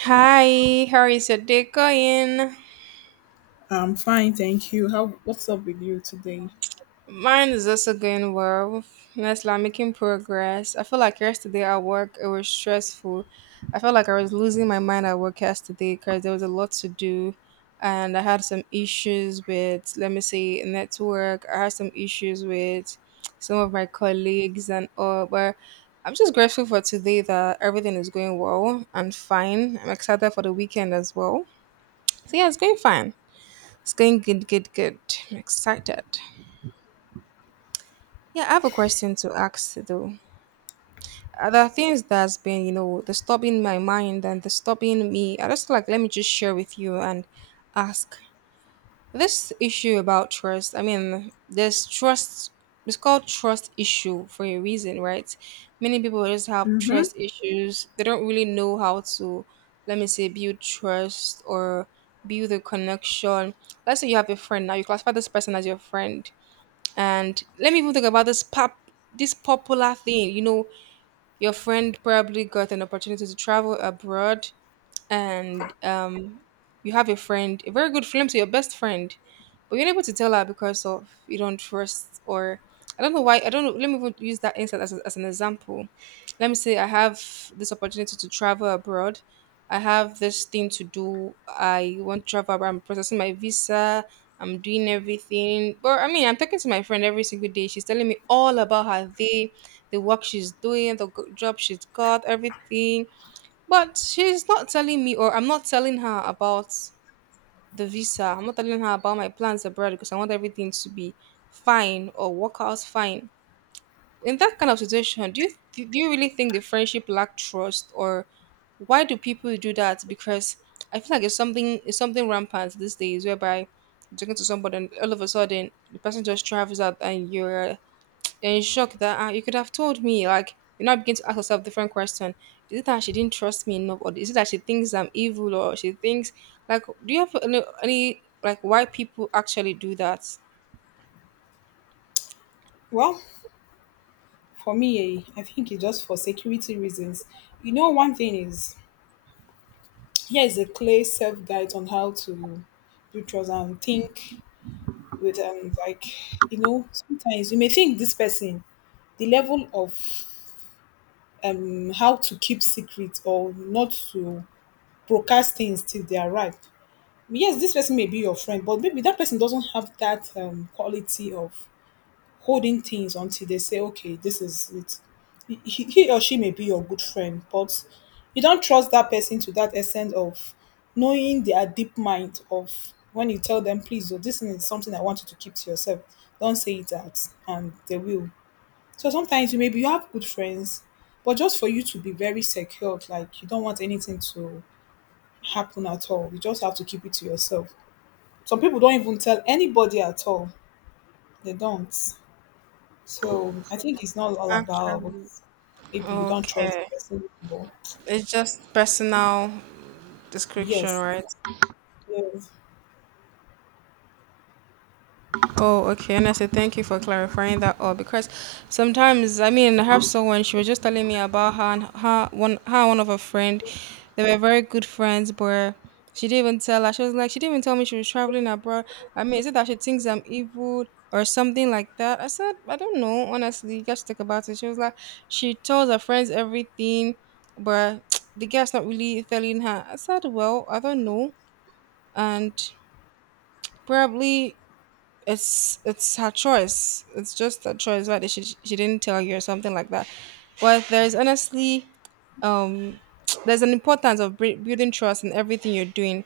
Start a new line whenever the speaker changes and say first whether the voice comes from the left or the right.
right: Hi, how is your day going?
left: I'm fine, thank you. How what's up with you today?
right: Mine is also going well. Yes, like making progress. I feel like yesterday at work it was stressful. I felt like I was losing my mind at work yesterday because there was a lot to do, and I had some issues with, let me say, network. I had some issues with some of my colleagues and all, but I'm just grateful for today that everything is going well and fine. I'm excited for the weekend as well. So yeah, it's going fine. It's going good, good, good. I'm excited. Yeah, I have a question to ask though. There are things that's been, disturbing my mind and disturbing me. I just like let me just share with you and ask this issue about trust. I mean, this trust it's called trust issue for a reason, right? Many people just have
left: Mm-hmm.
right: trust issues. They don't really know how to, let me say, build trust or build a connection. Let's say you have a friend now. You classify this person as your friend. And let me even talk about this popular thing. You know, your friend probably got an opportunity to travel abroad and you have a friend, a very good friend, to your best friend, but you're unable to tell her because of you don't trust or I don't know why. I don't know. Let me even use that instance as, as an example. Let me say I have this opportunity to travel abroad. I have this thing to do. I want to travel abroad. I'm processing my visa. I'm doing everything. But I mean, I'm talking to my friend every single day. She's telling me all about her day, the work she's doing, the job she's got, everything, but she's not telling me, or I'm not telling her about the visa. I'm not telling her about my plans abroad because I want everything to be fine or work out fine. In that kind of situation, do you really think the friendship lack trust, or why do people do that? Because I feel like it's something rampant these days, whereby you're talking to somebody and all of a sudden the person just travels out and you're in shock that ah, you could have told me. Like, you now begin to ask yourself different question. Is it that she didn't trust me enough, or is it that she thinks I'm evil, or she thinks like, do you have any like why people actually do that?
left: Well, for me, I think it's just for security reasons. You know, one thing is here is a clear self guide on how to do trust and think with like you know sometimes you may think this person the level of how to keep secrets or not to broadcast things till they are ripe. Yes, this person may be your friend, but maybe that person doesn't have that quality of holding things until they say, okay, this is it. He or she may be your good friend, but you don't trust that person to that extent of knowing their deep mind of when you tell them, please, oh, this is something I want you to keep to yourself. Don't say it out, and they will. So sometimes you maybe you have good friends, but just for you to be very secured, like you don't want anything to happen at all. You just have to keep it to yourself. Some people don't even tell anybody at all. They don't. So I think it's not all about
right: Actually,
left: maybe you don't trust
right: okay,
left: the person anymore.
right: it's just personal description,
left: Yes.
right: right?
left: Yes.
right: Oh, okay. And I said thank you for clarifying that all because sometimes I mean I have someone she was just telling me about her and one of her friend. They were very good friends, but she didn't even tell her. She was like she didn't even tell me she was traveling abroad. I mean, is it that she thinks I'm evil or something like that? I said I don't know. Honestly, you guys should talk about it. She was like she tells her friends everything, but the guy's not really telling her. I said, well, I don't know, and probably it's her choice. It's just her choice. Whether she didn't tell you or something like that. But there is honestly um there's an importance of building trust in everything you're doing,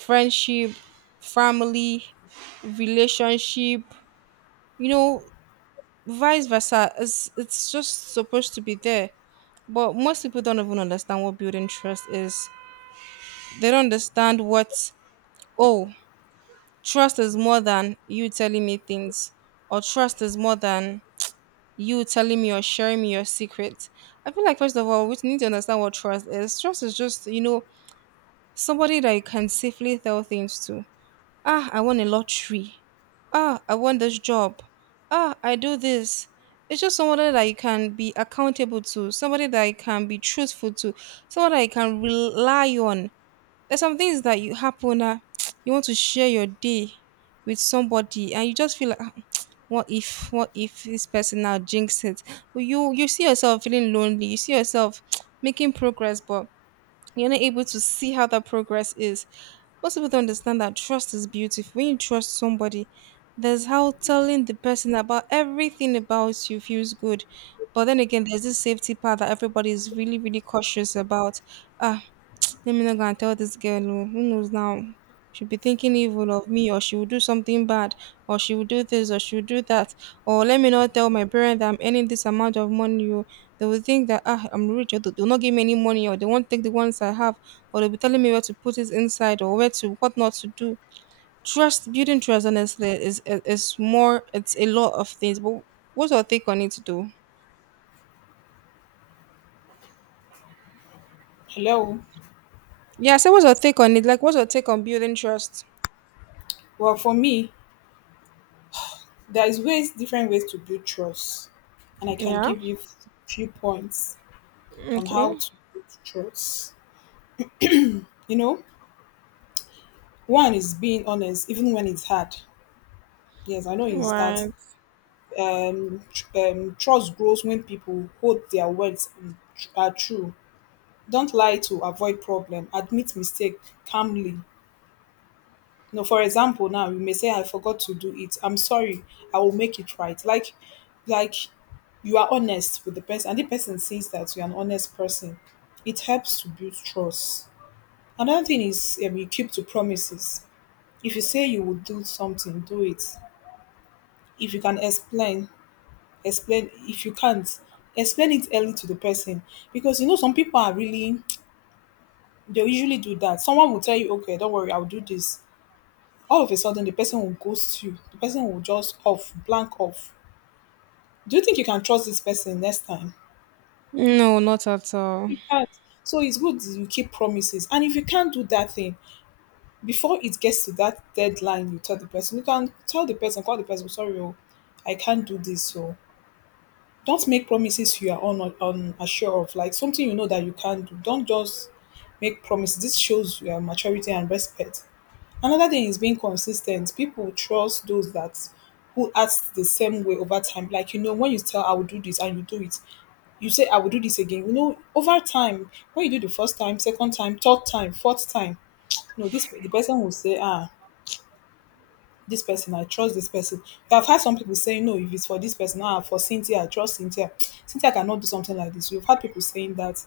right: friendship, family, relationship. You know, vice versa. It's just supposed to be there. But most people don't even understand what building trust is. They don't understand what oh trust is more than you telling me things or trust is more than you telling me or sharing me your secret. I feel like first of all, we need to understand what trust is. Trust is just, you know, somebody that you can safely tell things to. Ah, I won a lottery. Ah, I want this job. Ah, I do this. It's just somebody that you can be accountable to, somebody that you can be truthful to, somebody that you can rely on. There's some things that you happen, you want to share your day with somebody, and you just feel like "Ah, what if this person now jinx it? Well, you see yourself feeling lonely. You see yourself making progress, but you're not able to see how that progress is. Most people don't understand that trust is beautiful. When you trust somebody, there's how telling the person about everything about you feels good. But then again, there's this safety part that everybody is really, really cautious about. Ah, let me not go and tell this girl, oh, who knows now? She'll be thinking evil of me, or she will do something bad, or she will do this, or she will do that. Or let me not tell my parents that I'm earning this amount of money. Oh, they will think that ah, I'm rich, or they'll not give me any money, or they won't take the ones I have, or they'll be telling me where to put it inside, or where to what not to do. Trust, building trust, honestly, is more. It's a lot of things. But what's your take on it, though?
left: Hello.
right: Yeah, so what's your take on it? Like, what's your take on building trust?
left: Well, for me, there is ways, different ways to build trust, and I can
right: Yeah.
left: give you few points on
right: Okay.
left: how to build trust. You know, one is being honest, even when it's hard. Yes, I know it's that.
right: Right.
left: Trust grows when people hold their words and are true. Don't lie to avoid problem. Admit mistake calmly. No, for example, now you may say, "I forgot to do it. I'm sorry. I will make it right." Like, you are honest with the person, and the person sees that you're an honest person. It helps to build trust. Another thing is, you keep to promises. If you say you will do something, do it. If you can explain, explain. If you can't, explain it early to the person because you know some people are really they'll usually do that. Someone will tell you, "Okay, don't worry, I'll do this." All of a sudden the person will ghost you. The person will just off, blank off. Do you think you can trust this person next time?
right: No, not at all.
left: You can't. So it's good that you keep promises. And if you can't do that thing before it gets to that deadline, you tell the person. You can tell the person, call the person, sorry, oh, I can't do this. So don't make promises you are unsure of, like something you know that you can't do. Don't just make promises. This shows your maturity and respect. Another thing is being consistent. People trust those that who act the same way over time. Like you know, when you tell I will do this and you do it, you say I will do this again. You know, over time, when you do the first time, second time, third time, fourth time, no, this the person will say, ah, this person, I trust this person. I've had some people saying, no, if it's for this person, ah, for Cynthia, I trust Cynthia. Cynthia cannot do something like this. We've had people saying that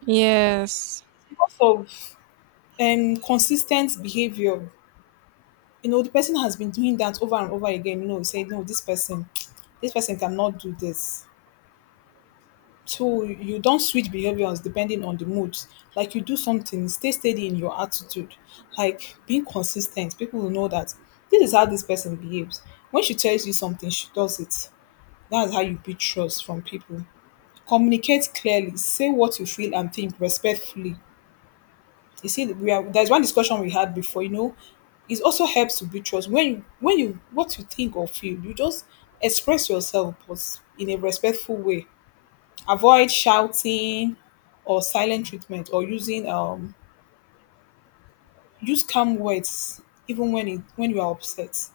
right: Yes.
left: because of consistent behavior. You know the person has been doing that over and over again. You know you say no, this person cannot do this. So you don't switch behaviors depending on the mood. Like you do something, stay steady in your attitude. Like being consistent, people will know that this is how this person behaves. When she tells you something, she does it. That's how you build trust from people. Communicate clearly, say what you feel and think respectfully. You see, we are there's one discussion we had before. You know, it also helps to build trust when you what you think or feel, you just express yourself but in a respectful way. Avoid shouting or silent treatment or using use calm words even when you are upset.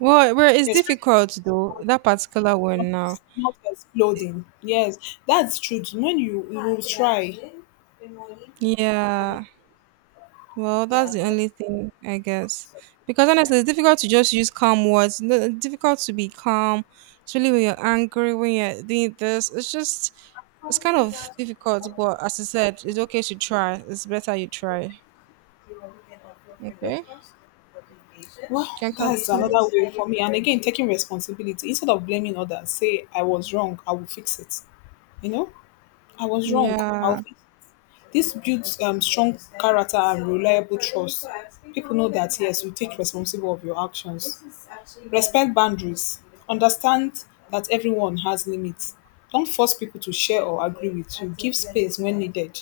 right: Well, well, it's
left: Yes,
right: difficult though, that particular
left: not,
right: one now.
left: not exploding, yes, that's true. When you will try.
right: Yeah. Well, that's the only thing, I guess. Because honestly, it's difficult to just use calm words. No, it's difficult to be calm, especially when you're angry, when you're doing this. It's just, it's kind of difficult, but as I said, it's okay to try. It's better you try. Okay?
left: Well,
right: Can
left: that's
right: continue.
left: another way for me. And until again, taking responsibility instead of blaming others, say I was wrong, I will fix it. You know, I was wrong, I'll
right: Yeah,
left: fix. This builds strong character and reliable trust. People know that yes, you take responsible of your actions. Respect boundaries. Understand that everyone has limits. Don't force people to share or agree with you. Give space when needed.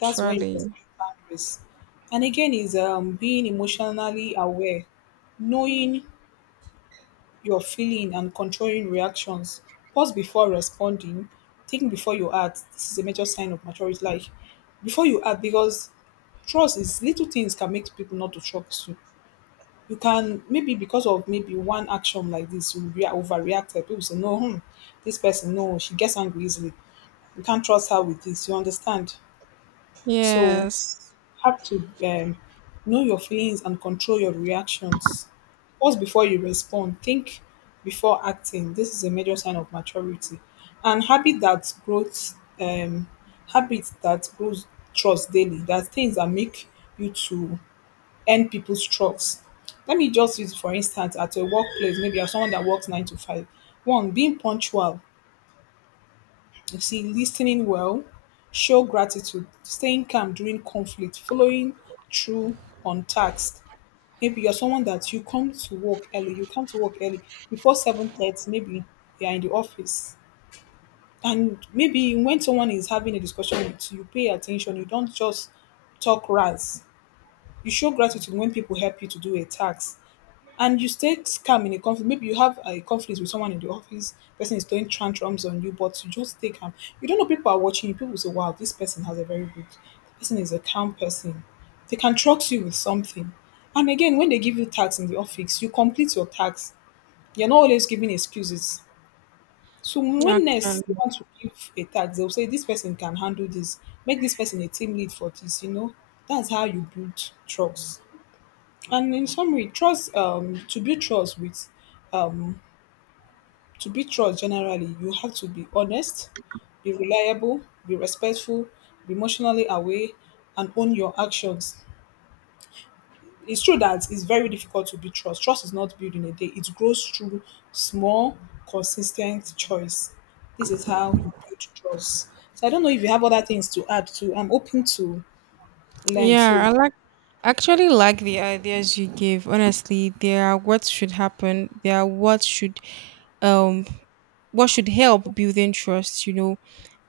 left: That's when you respect boundaries. And again, is being emotionally aware, knowing your feeling and controlling reactions. Pause before responding. Think before you act. This is a major sign of maturity. Like before you act, because trust is little things can make people not to trust you. You can maybe because of maybe one action like this, you overreacted. People say, no, hmm, this person, no, she gets angry easily. You can't trust her with this. You understand? So
right: Yes.
left: have to know your feelings and control your reactions. Pause before you respond. Think before acting. This is a major sign of maturity. And habit that grows, habit that grows trust daily. That things that make you to earn people's trust. Let me just use for instance at a workplace, maybe as someone that works 9 to 5. One, being punctual. You see, listening well, show gratitude, staying calm during conflict, following through on tasks. Maybe you're someone that you come to work early before 7:30, maybe you're in the office. And maybe when someone is having a discussion with you, you pay attention, you don't just talk rants. You show gratitude when people help you to do a task, and you stay calm in a conflict. Maybe you have a conflict with someone in the office, person is throwing tantrums on you, but you just stay calm. You don't know people are watching you. People say, wow, this person has a very good, the person is a calm person. They can trust you with something. And again, when they give you tasks in the office, you complete your tasks. You're not always giving excuses. So when next they
right: Actually.
left: want to give a task, they'll say this person can handle this. Make this person a team lead for this, you know. That's how you build trust. And in summary, trust to build trust with to build trust generally, you have to be honest, be reliable, be respectful, be emotionally aware, and own your actions. It's true that it's very difficult to build trust. Trust is not built in a day, it grows through small, consistent choice. This is how you build trust. So I don't know if you have other things to add to. I'm open to learn
right: Yeah,
left: too.
right: I like I actually like the ideas you gave. Honestly, they are what should happen. They are um what should help building trust, you know,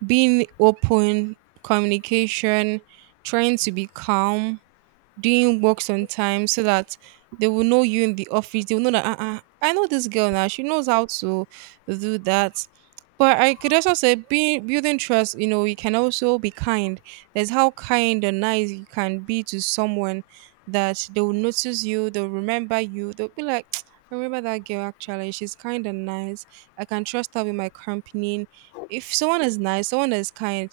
right: being open, communication, trying to be calm, doing works on time so that they will know you in the office. They will know that uh-uh, I know this girl now. She knows how to do that. But I could also say being building trust, you know, you can also be kind. There's how kind and nice you can be to someone that they will notice you, they'll remember you, they'll be like, I remember that girl actually, she's kind and nice. I can trust her with my company. If someone is nice, someone is kind,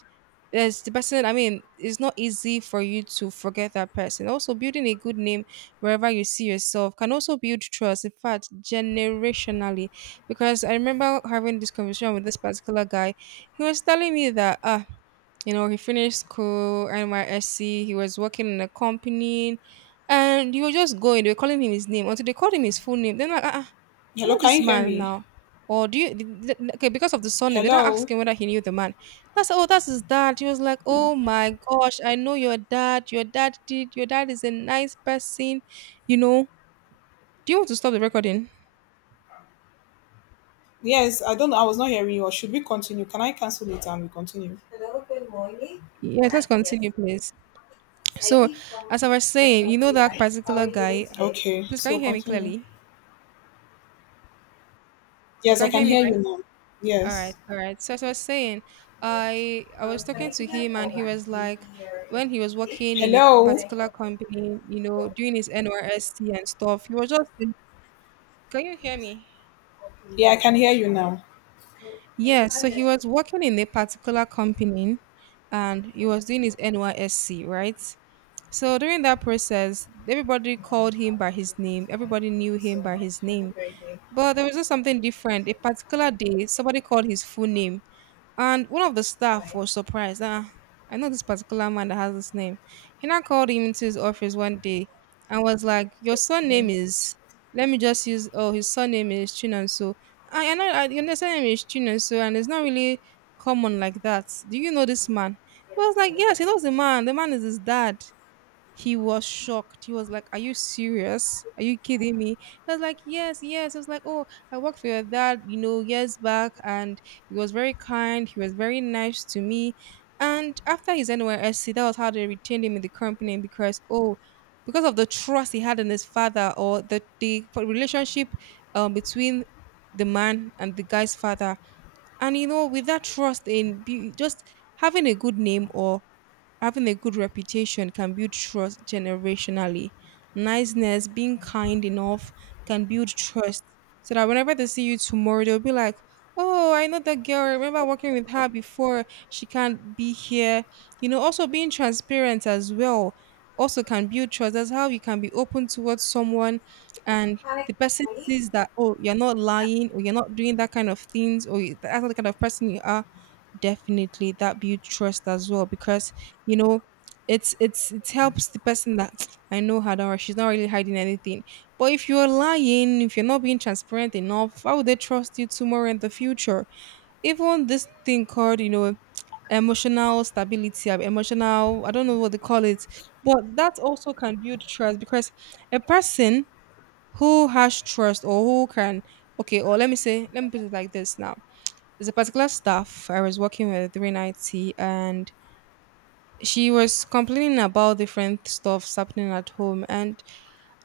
right: there's the person I mean it's not easy for you to forget that person also building a good name wherever you see yourself can also build trust in fact generationally because I remember having this conversation with this particular guy he was telling me that ah. You know, he finished school, NYSC, he was working in a company, and he was just going. They were calling him his name until they called him his full name. Then, like, ah, ah, I
left: Hello,
right: know
left: can
right: this
left: you hear
right: man
left: me?
right: now. Or do you, okay, because of the surname, they didn't
left: Hello?
right: ask him whether he knew the man. That's, oh, that's his dad. He was like, oh my gosh, I know your dad. Your dad did, your dad is a nice person. You know, do you want to stop the recording?
left: Yes, I don't know. I was not hearing you. Or should we continue? Can I cancel it and we continue?
right: Yes, let's continue, please. So, as I was saying, you know that particular guy.
left: Okay,
right: Please, can
left: so
right: you hear me
left: continue.
right: clearly? You
left: Yes, I
right: can
left: can
right: hear me,
left: hear you
right: right?
left: now.
right: All right,
left: Yes.
right: all right. So as I was saying, I was talking to him and he was like, when he was working in a
left: Hello.
right: particular company, you know, doing his NYSC and stuff, he was just. Can you hear me?
left: Yeah, I can hear you now.
right: Yes. So he was working in a particular company, and he was doing his NYSC, right? So during that process, everybody called him by his name. Everybody knew him by his name. But there was just something different. A particular day, somebody called his full name. And one of the staff was surprised. Ah, I know this particular man that has this name. He now called him into his office one day and was like, your surname is, let me just use, oh, his surname is Chinonso. Your surname is Chinanso, and it's not really common like that. Do you know this man? He was like, yes, he knows the man. The man is his dad. He was shocked. He was like, are you serious? Are you kidding me? I was like, yes, yes. I was like, oh, I worked for your dad, you know, years back, and he was very kind. He was very nice to me. And after his NYSC, that was how they retained him in the company because, oh, because of the trust he had in his father or the relationship between the man and the guy's father. And, you know, with that trust in just having a good name or having a good reputation can build trust generationally. Niceness, being kind enough can build trust. So that whenever they see you tomorrow, they'll be like, oh, I know that girl. I remember working with her before. She can't be here. You know, also being transparent as well also can build trust. That's how you can be open towards someone and the person sees that, oh, you're not lying or you're not doing that kind of things that's not the kind of person you are, definitely that build trust as well because you know it helps the person that, I know her, don't worry, she's not really hiding anything. But if you're lying, if you're not being transparent enough, how would they trust you tomorrow in the future? Even this thing called, you know, emotional stability, emotional, I don't know what they call it, but that also can build trust because a person who has trust or who can, okay, or let me say, let me put it like this now, there's a particular staff I was working with during IT, and she was complaining about different stuff happening at home. And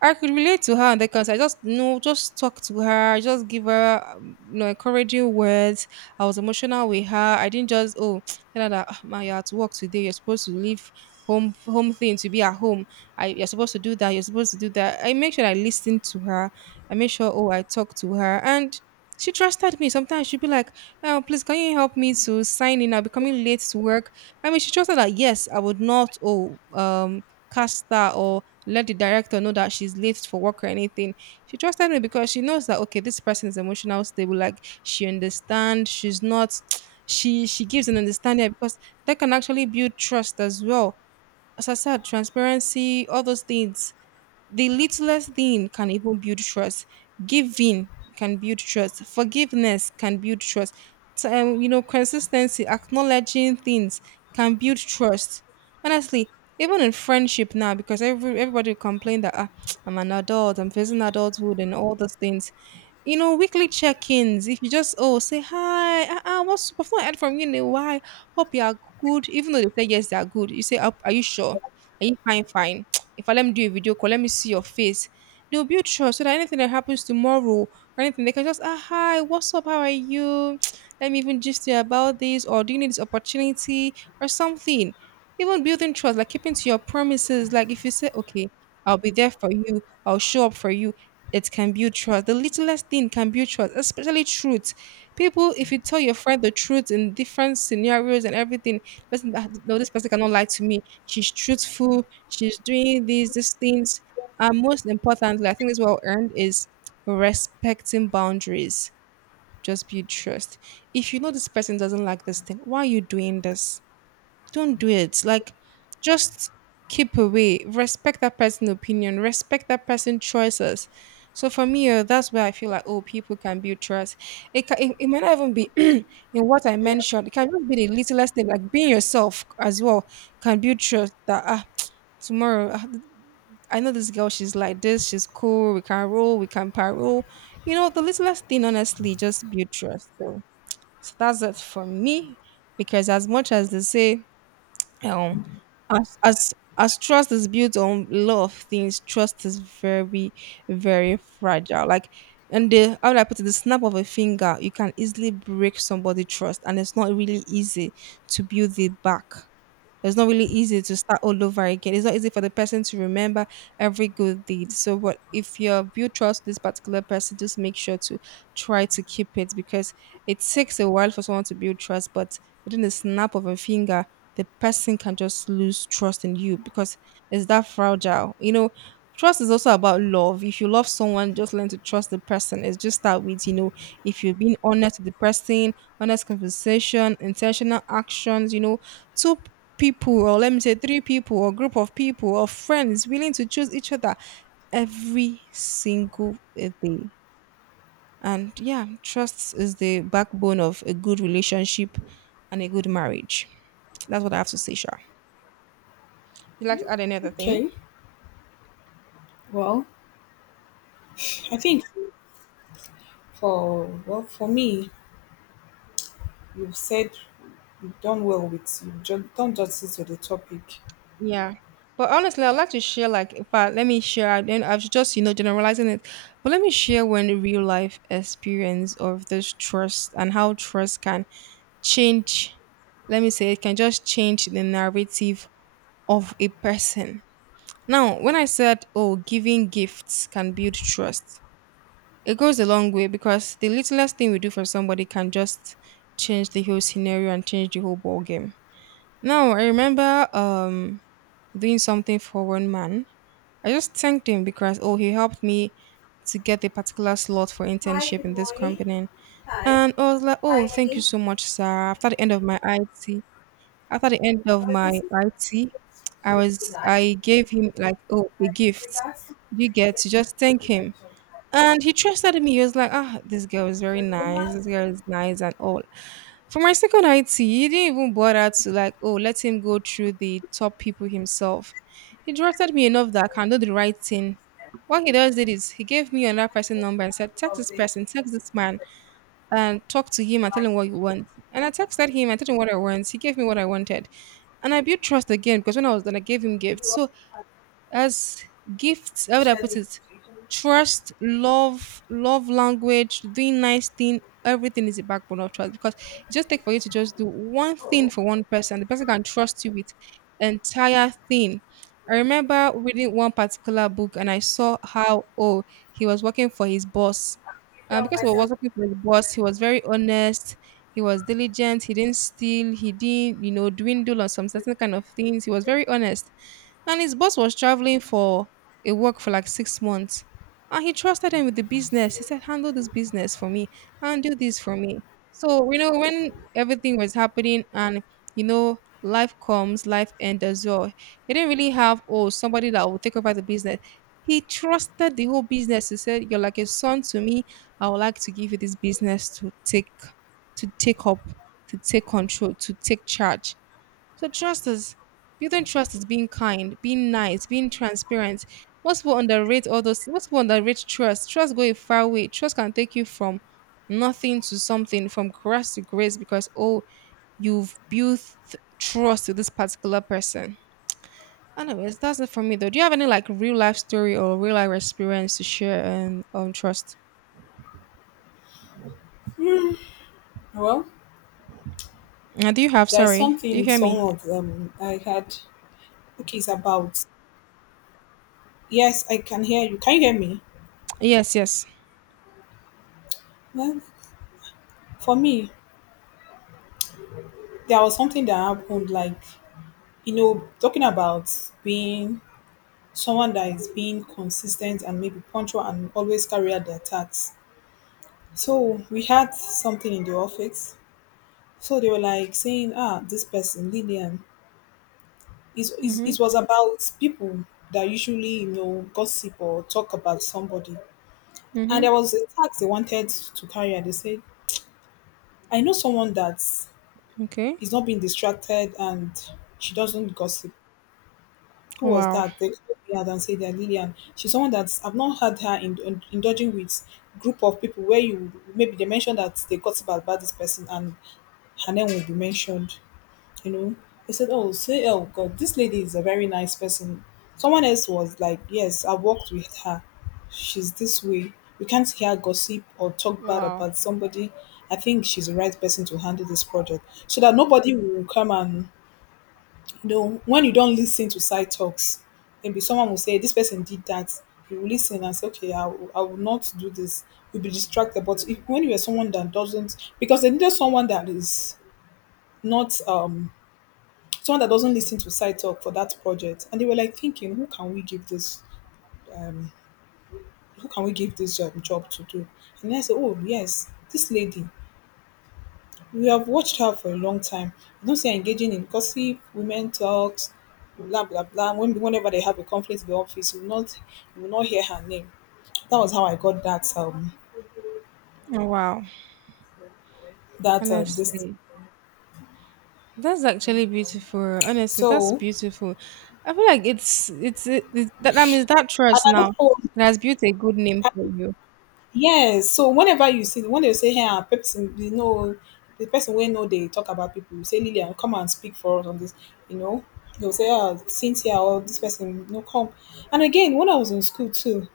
right: I could relate to her on that because I just, just talk to her, just give her, encouraging words. I was emotional with her. I didn't just tell her that, "Ah, ma, you're at work today. You're supposed to leave home thing to be at home. I you're supposed to do that. You're supposed to do that." I make sure I listen to her. I make sure, I talk to her and. She trusted me. Sometimes she'd be like, "Oh, please, can you help me to sign in? I'll be coming late to work." I mean, she trusted that, yes, I would not cast her or let the director know that she's late for work or anything. She trusted me because she knows that, okay, this person is emotional stable. Like, she understands. She's not. She gives an understanding because that can actually build trust as well. As I said, transparency, all those things. The littlest thing can even build trust. Giving can build trust. Forgiveness can build trust. Consistency, acknowledging things can build trust. Honestly, even in friendship now, because everybody will complain that, I'm an adult, I'm facing adulthood, and all those things, you know, weekly check-ins. If you just say, hi, what's up? I've not heard from you in a while. Hope you are good. Even though they say yes, they are good. You say, Are you sure? Are you fine? Fine. If I Let me do a video call, let me see your face." They'll build trust so that anything that happens tomorrow or anything, they can just, hi, what's up? How are you? Let me even just you about this, or do you need this opportunity or something? Even building trust, like keeping to your promises. Like, if you say, okay, I'll be there for you, I'll show up for you, it can build trust. The littlest thing can build trust, especially truth. People, if you tell your friend the truth in different scenarios and everything, listen, no, this person cannot lie to me. She's truthful. She's doing these things. And most importantly, I think this is well earned is respecting boundaries. Just build trust. If you know this person doesn't like this thing, why are you doing this? Don't do it. Like, just keep away. Respect that person's opinion. Respect that person's choices. So for me, that's where I feel like, people can build trust. It might not even be in what I mentioned. It can just be the littlest thing, like being yourself as well, can build trust. That, tomorrow, I know this girl, she's like this, she's cool, we can roll, we can parole. You know, the littlest thing, honestly, just build trust, though. So that's it for me, because as much as they say, um, as trust is built on a lot of things, trust is very, very fragile. Like, and the, how do I put it? The snap of a finger, you can easily break somebody's trust, and it's not really easy to build it back. It's not really easy to start all over again. It's not easy for the person to remember every good deed. So, what if you build trust with this particular person, just make sure to try to keep it, because it takes a while for someone to build trust, but within the snap of a finger, the person can just lose trust in you because it's that fragile. You know, trust is also about love. If you love someone, just learn to trust the person. It's just start with, if you've been honest with the person, honest conversation, intentional actions, two people or let me say three people or group of people or friends willing to choose each other every single day. And yeah, trust is the backbone of a good relationship and a good marriage. That's what I have to say. Sure, you like to add another thing?
left: Okay. Well, I think for well for me, you've said you've done well with you. Don't just sit to the topic.
right: Yeah, but honestly, I'd like to share, like, if I, let me share. I've just, generalizing it, but let me share one real life experience of this trust, and how trust can change, let me say, it can just change the narrative of a person. Now, when I said, oh, giving gifts can build trust, it goes a long way because the littlest thing we do for somebody can just change the whole scenario and change the whole ball game. Now, I remember, doing something for one man. I just thanked him because, oh, he helped me to get a particular slot for internship in this company. And I was like, oh, thank you so much, sir. After the end of my IT, after the end of my IT, I gave him like a gift. You get to just thank him. And he trusted me. He was like, ah, this girl is very nice. This girl is nice and all. For my second IT, he didn't even bother to, like, oh, let him go through the top people himself. He trusted me enough that I can do the right thing. What he does did is he gave me another person number and said, text this person, text this man and talk to him and tell him what you want. And I texted him, I told him what I want. He gave me what I wanted. And I built trust again because when I was done, I gave him gifts. So as gifts, how would I put it, trust, love, love language, doing nice thing, everything is a backbone of trust because it just take for you to just do one thing for one person, the person can trust you with entire thing. I remember reading one particular book and I saw how, he was working for his boss, because he was working for his boss, he was very honest. He was diligent, he didn't steal, he didn't, dwindle on some certain kind of things, he was very honest. And his boss was traveling for a work for like 6 months. And he trusted him with the business. He said, handle this business for me, handle this for me. So, when everything was happening and, life comes, life ends as well, he didn't really have, oh, somebody that will take over the business. He trusted the whole business. He said, you're like a son to me. I would like to give you this business to take up, to take control, to take charge. So trust is, building trust is being kind, being nice, being transparent. Most people underrate all those. Most people underrate trust. Trust go a far way. Trust can take you from nothing to something, from grass to grace, because, oh, you've built trust with this particular person. Anyways, that's it for me though. Do you have any, like, real life story or real life experience to share and on trust?
left: Well,
right: Do you have?
left: there is
right: Sorry, do you
left: something
right: hear
left: some
right: me?
left: of them I had. Okay, it's about. Yes, I can hear you. Can you hear me?
right: Yes, yes.
left: Well, for me, there was something that happened like you know, talking about being someone that is being consistent and maybe punctual and always carry out their tasks. So we had something in the office. So they were like saying, ah, this person, Lillian, is
right: Mhm.
left: it was about people that usually, you know, gossip or talk about somebody. And
right: Mhm.
left: there was a task they wanted to carry out. They said, I know someone that
right: Okay.
left: is not being distracted and she doesn't gossip. Who was
right: Wow.
left: that? They stood there and said that Lillian. She's someone that I've not had her indulging with group of people where you maybe they mentioned that they gossip about this person and her name will be mentioned. You know, they said, "Oh, say, oh God, this lady is a very nice person." Someone else was like, "Yes, I worked with her. She's this way. You can't hear gossip or talk bad
right: Wow.
left: about somebody. I think she's the right person to handle this project, so that nobody will come and then when you don't listen to side talks, maybe someone will say this person did that. You will listen and say, okay, I will not do this. You'll be distracted. But if, when you are someone that doesn't, because they needed someone that is not, someone that doesn't listen to side talk for that project, and they were like thinking, who can we give this job to do? And then I said, oh yes, this lady. We have watched her for a long time. You don't see her engaging in gossip, women talks, blah blah blah. Whenever they have a conflict in the office, you will not hear her name. That was how I got that
right: Oh, wow.
left: that this.
right: Honestly. That's actually beautiful. Honestly, that's
left: So and
right: beautiful. I feel like it's it, it- that that means that
left: I
right: church
left: don't
right: now
left: know.
right: that has built a good name for
left: I-
right: you.
left: Yes. So whenever you see when they say hey, ah, person, you know the person we know they talk about people. You say Lillian, come and speak for us on this. You know they'll say ah, Cynthia or this person, you know come. And again, when I was in school too,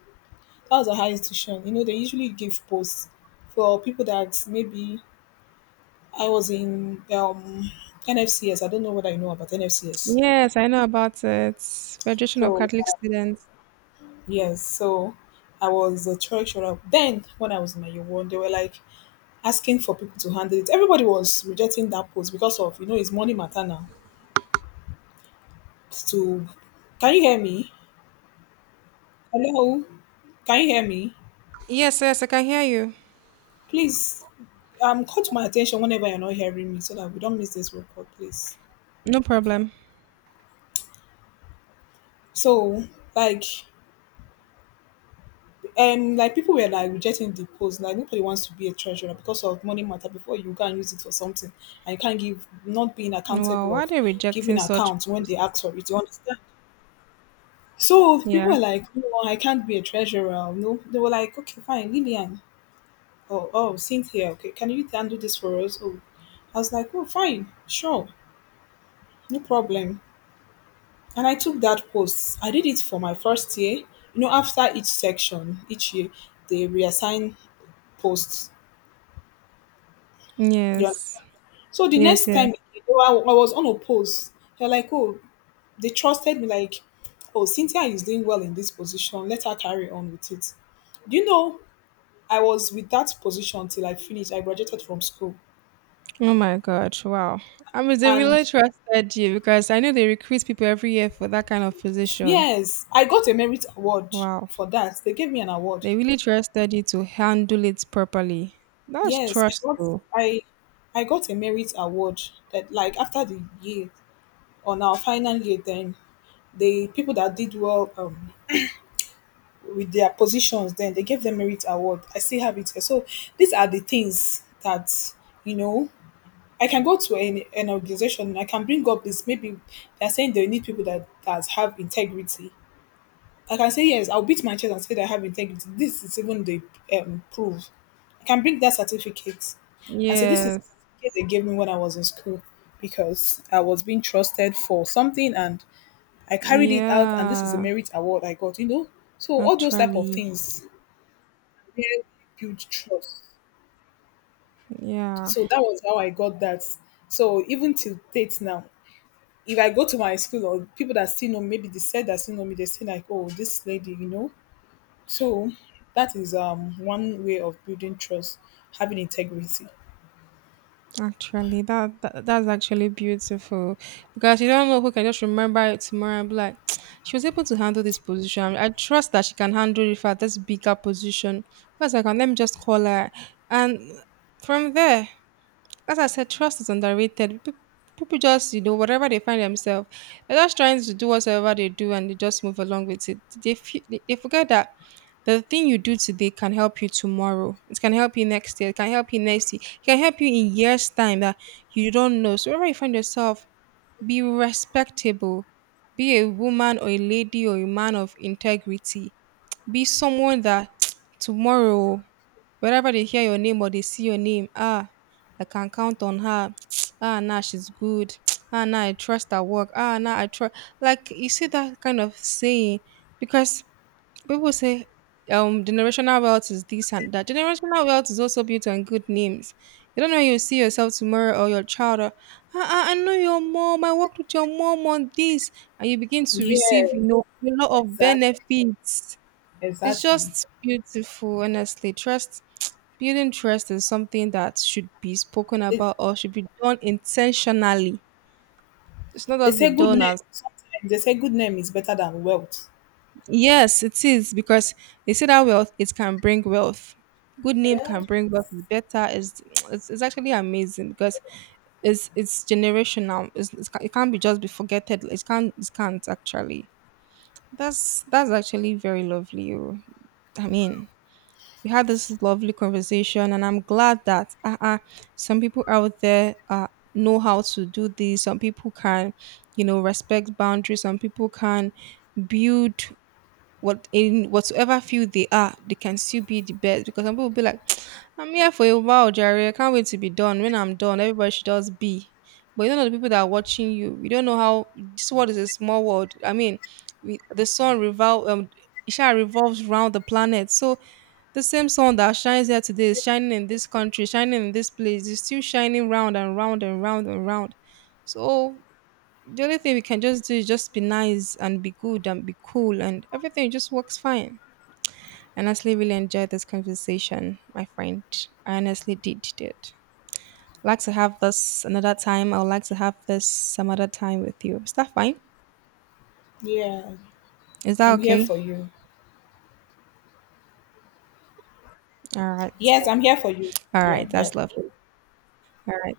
left: how's a higher institution? You know, they usually give posts for people that maybe I was in NFCS. I don't know whether you know about NFCS.
right: Yes, I know about it. Federation of
left: So
right: Catholic Students.
left: yes, so I was a treasurer. Then when I was in my year one, they were like asking for people to handle it. Everybody was rejecting that post because of you know it's money matter now. To can you hear me? Hello, can you hear me?
right: Yes, yes, I can hear you.
left: Please call to my attention whenever you're not hearing me so that we don't miss this record, please.
right: No problem.
left: So like and like people were like rejecting the post, like nobody wants to be a treasurer because of money matter, before you go and use it for something and you can't give, not being
right: Wow,
left: accountable
right: why are
left: of
right: they
left: giving
right: rejecting such
left: accounts when they
right: posts?
left: ask for it, you understand. So people
right: Yeah.
left: were like, no, I can't be a treasurer, no. They were like, okay, fine, Lillian, oh oh Cynthia, okay, can you handle this for us? Oh, I was like, oh, fine, sure, no problem. And I took that post. I did it for my first year. You know, after each section, each year, they reassign posts. Yeah.
right: Yes.
left: So the
right: Yes,
left: next time,
right: yes.
left: you know, I was on a post, they're like, oh, they trusted me, like, oh, Cynthia is doing well in this position. Let her carry on with it. Do you know I was with that position till I finished? I graduated from school.
right: Oh my gosh, wow. I mean, they
left: And
right: really trusted you because I know they recruit people every year for that kind of position.
left: yes, I got a merit award
right: Wow.
left: for that. They gave me an award.
right: They really trusted you to handle it properly. That's
left: Yes,
right: trust, though.
left: I I got a merit award that, like, after the year, on our final year, then the people that did well with their positions, then they gave them merit award. I still have it here. So these are the things that, you know, I can go to an organization and I can bring up this, maybe they're saying they need people that have integrity. Like I can say yes, I'll beat my chest and say that I have integrity. This is even the proof. I can bring that certificate and say this is the
right: Yes.
left: certificate they gave me when I was in school, because I was being trusted for something and I carried it out, and this is a
right: Yeah.
left: merit award I got, you know. So all those type of
right: Actually.
left: things really build trust.
right: Yeah.
left: So that was how I got that. So even till date now, if I go to my school or people that still know, maybe they said that still know me, they say like, "Oh, this lady," you know. So that is one way of building trust, having integrity.
right: Actually, that's actually beautiful because you don't know who can just remember it tomorrow and be like, she was able to handle this position. I trust that she can handle it for this bigger position. Because I can, let me just call her, and from there, as I said, trust is underrated. People just, whatever they find themselves, they're just trying to do whatever they do and they just move along with it. They forget that the thing you do today can help you tomorrow. It can help you next year. It can help you next year. It can help you in years' time that you don't know. So, wherever you find yourself, be respectable. Be a woman or a lady or a man of integrity, be someone that, tomorrow, wherever they hear your name or they see your name, ah, I can count on her. Ah, now she's good. Ah, now I trust her work. Ah, now I trust. Like, you see that kind of saying, because people say, generational wealth is this and that. Generational wealth is also built on good names. You don't know, you see yourself tomorrow or your child. Or, ah, ah, I know your mom. I worked with your mom on this, and you begin to
left: Yeah,
right: receive, a lot of
left: exactly,
right: benefits. It's
left: exactly.
right: just beautiful, honestly. Trust, building trust is something that should be spoken
left: They,
right: about or should be done intentionally. It's not
left: they
right: just be
left: say good
right: done
left: name.
right: as,
left: Sometimes they say good name is better than wealth.
right: yes, it is, because they say that wealth, it can bring wealth. Good name can bring wealth. It's better. It's actually amazing because it's generational. It can't be just be forgetted. It can't, actually. That's actually very lovely. Oh. I mean, we had this lovely conversation and I'm glad that some people out there know how to do this. Some people can, you know, respect boundaries. Some people can build, what, in whatsoever field they are, they can still be the best, because some people will be like, I'm here for a while, Jerry, I can't wait to be done. When I'm done, everybody should just be. But you don't know the people that are watching you. You don't know how, this world is a small world. I mean, we, the sun revolve, it shall revolves round the planet. So the same sun that shines here today is shining in this country, shining in this place, is still shining round and round and round and round. So the only thing we can just do is just be nice and be good and be cool and everything just works fine. I honestly really enjoyed this conversation, my friend. I honestly did. Like to have this another time. I would like to have this some other time with you. Is that fine?
left: Yeah,
right: Is that
left: I'm here
right: okay?
left: for you.
right: All right.
left: Yes, I'm here for you.
right: All
left: Yeah,
right: right.
left: yeah.
right: That's lovely. All right.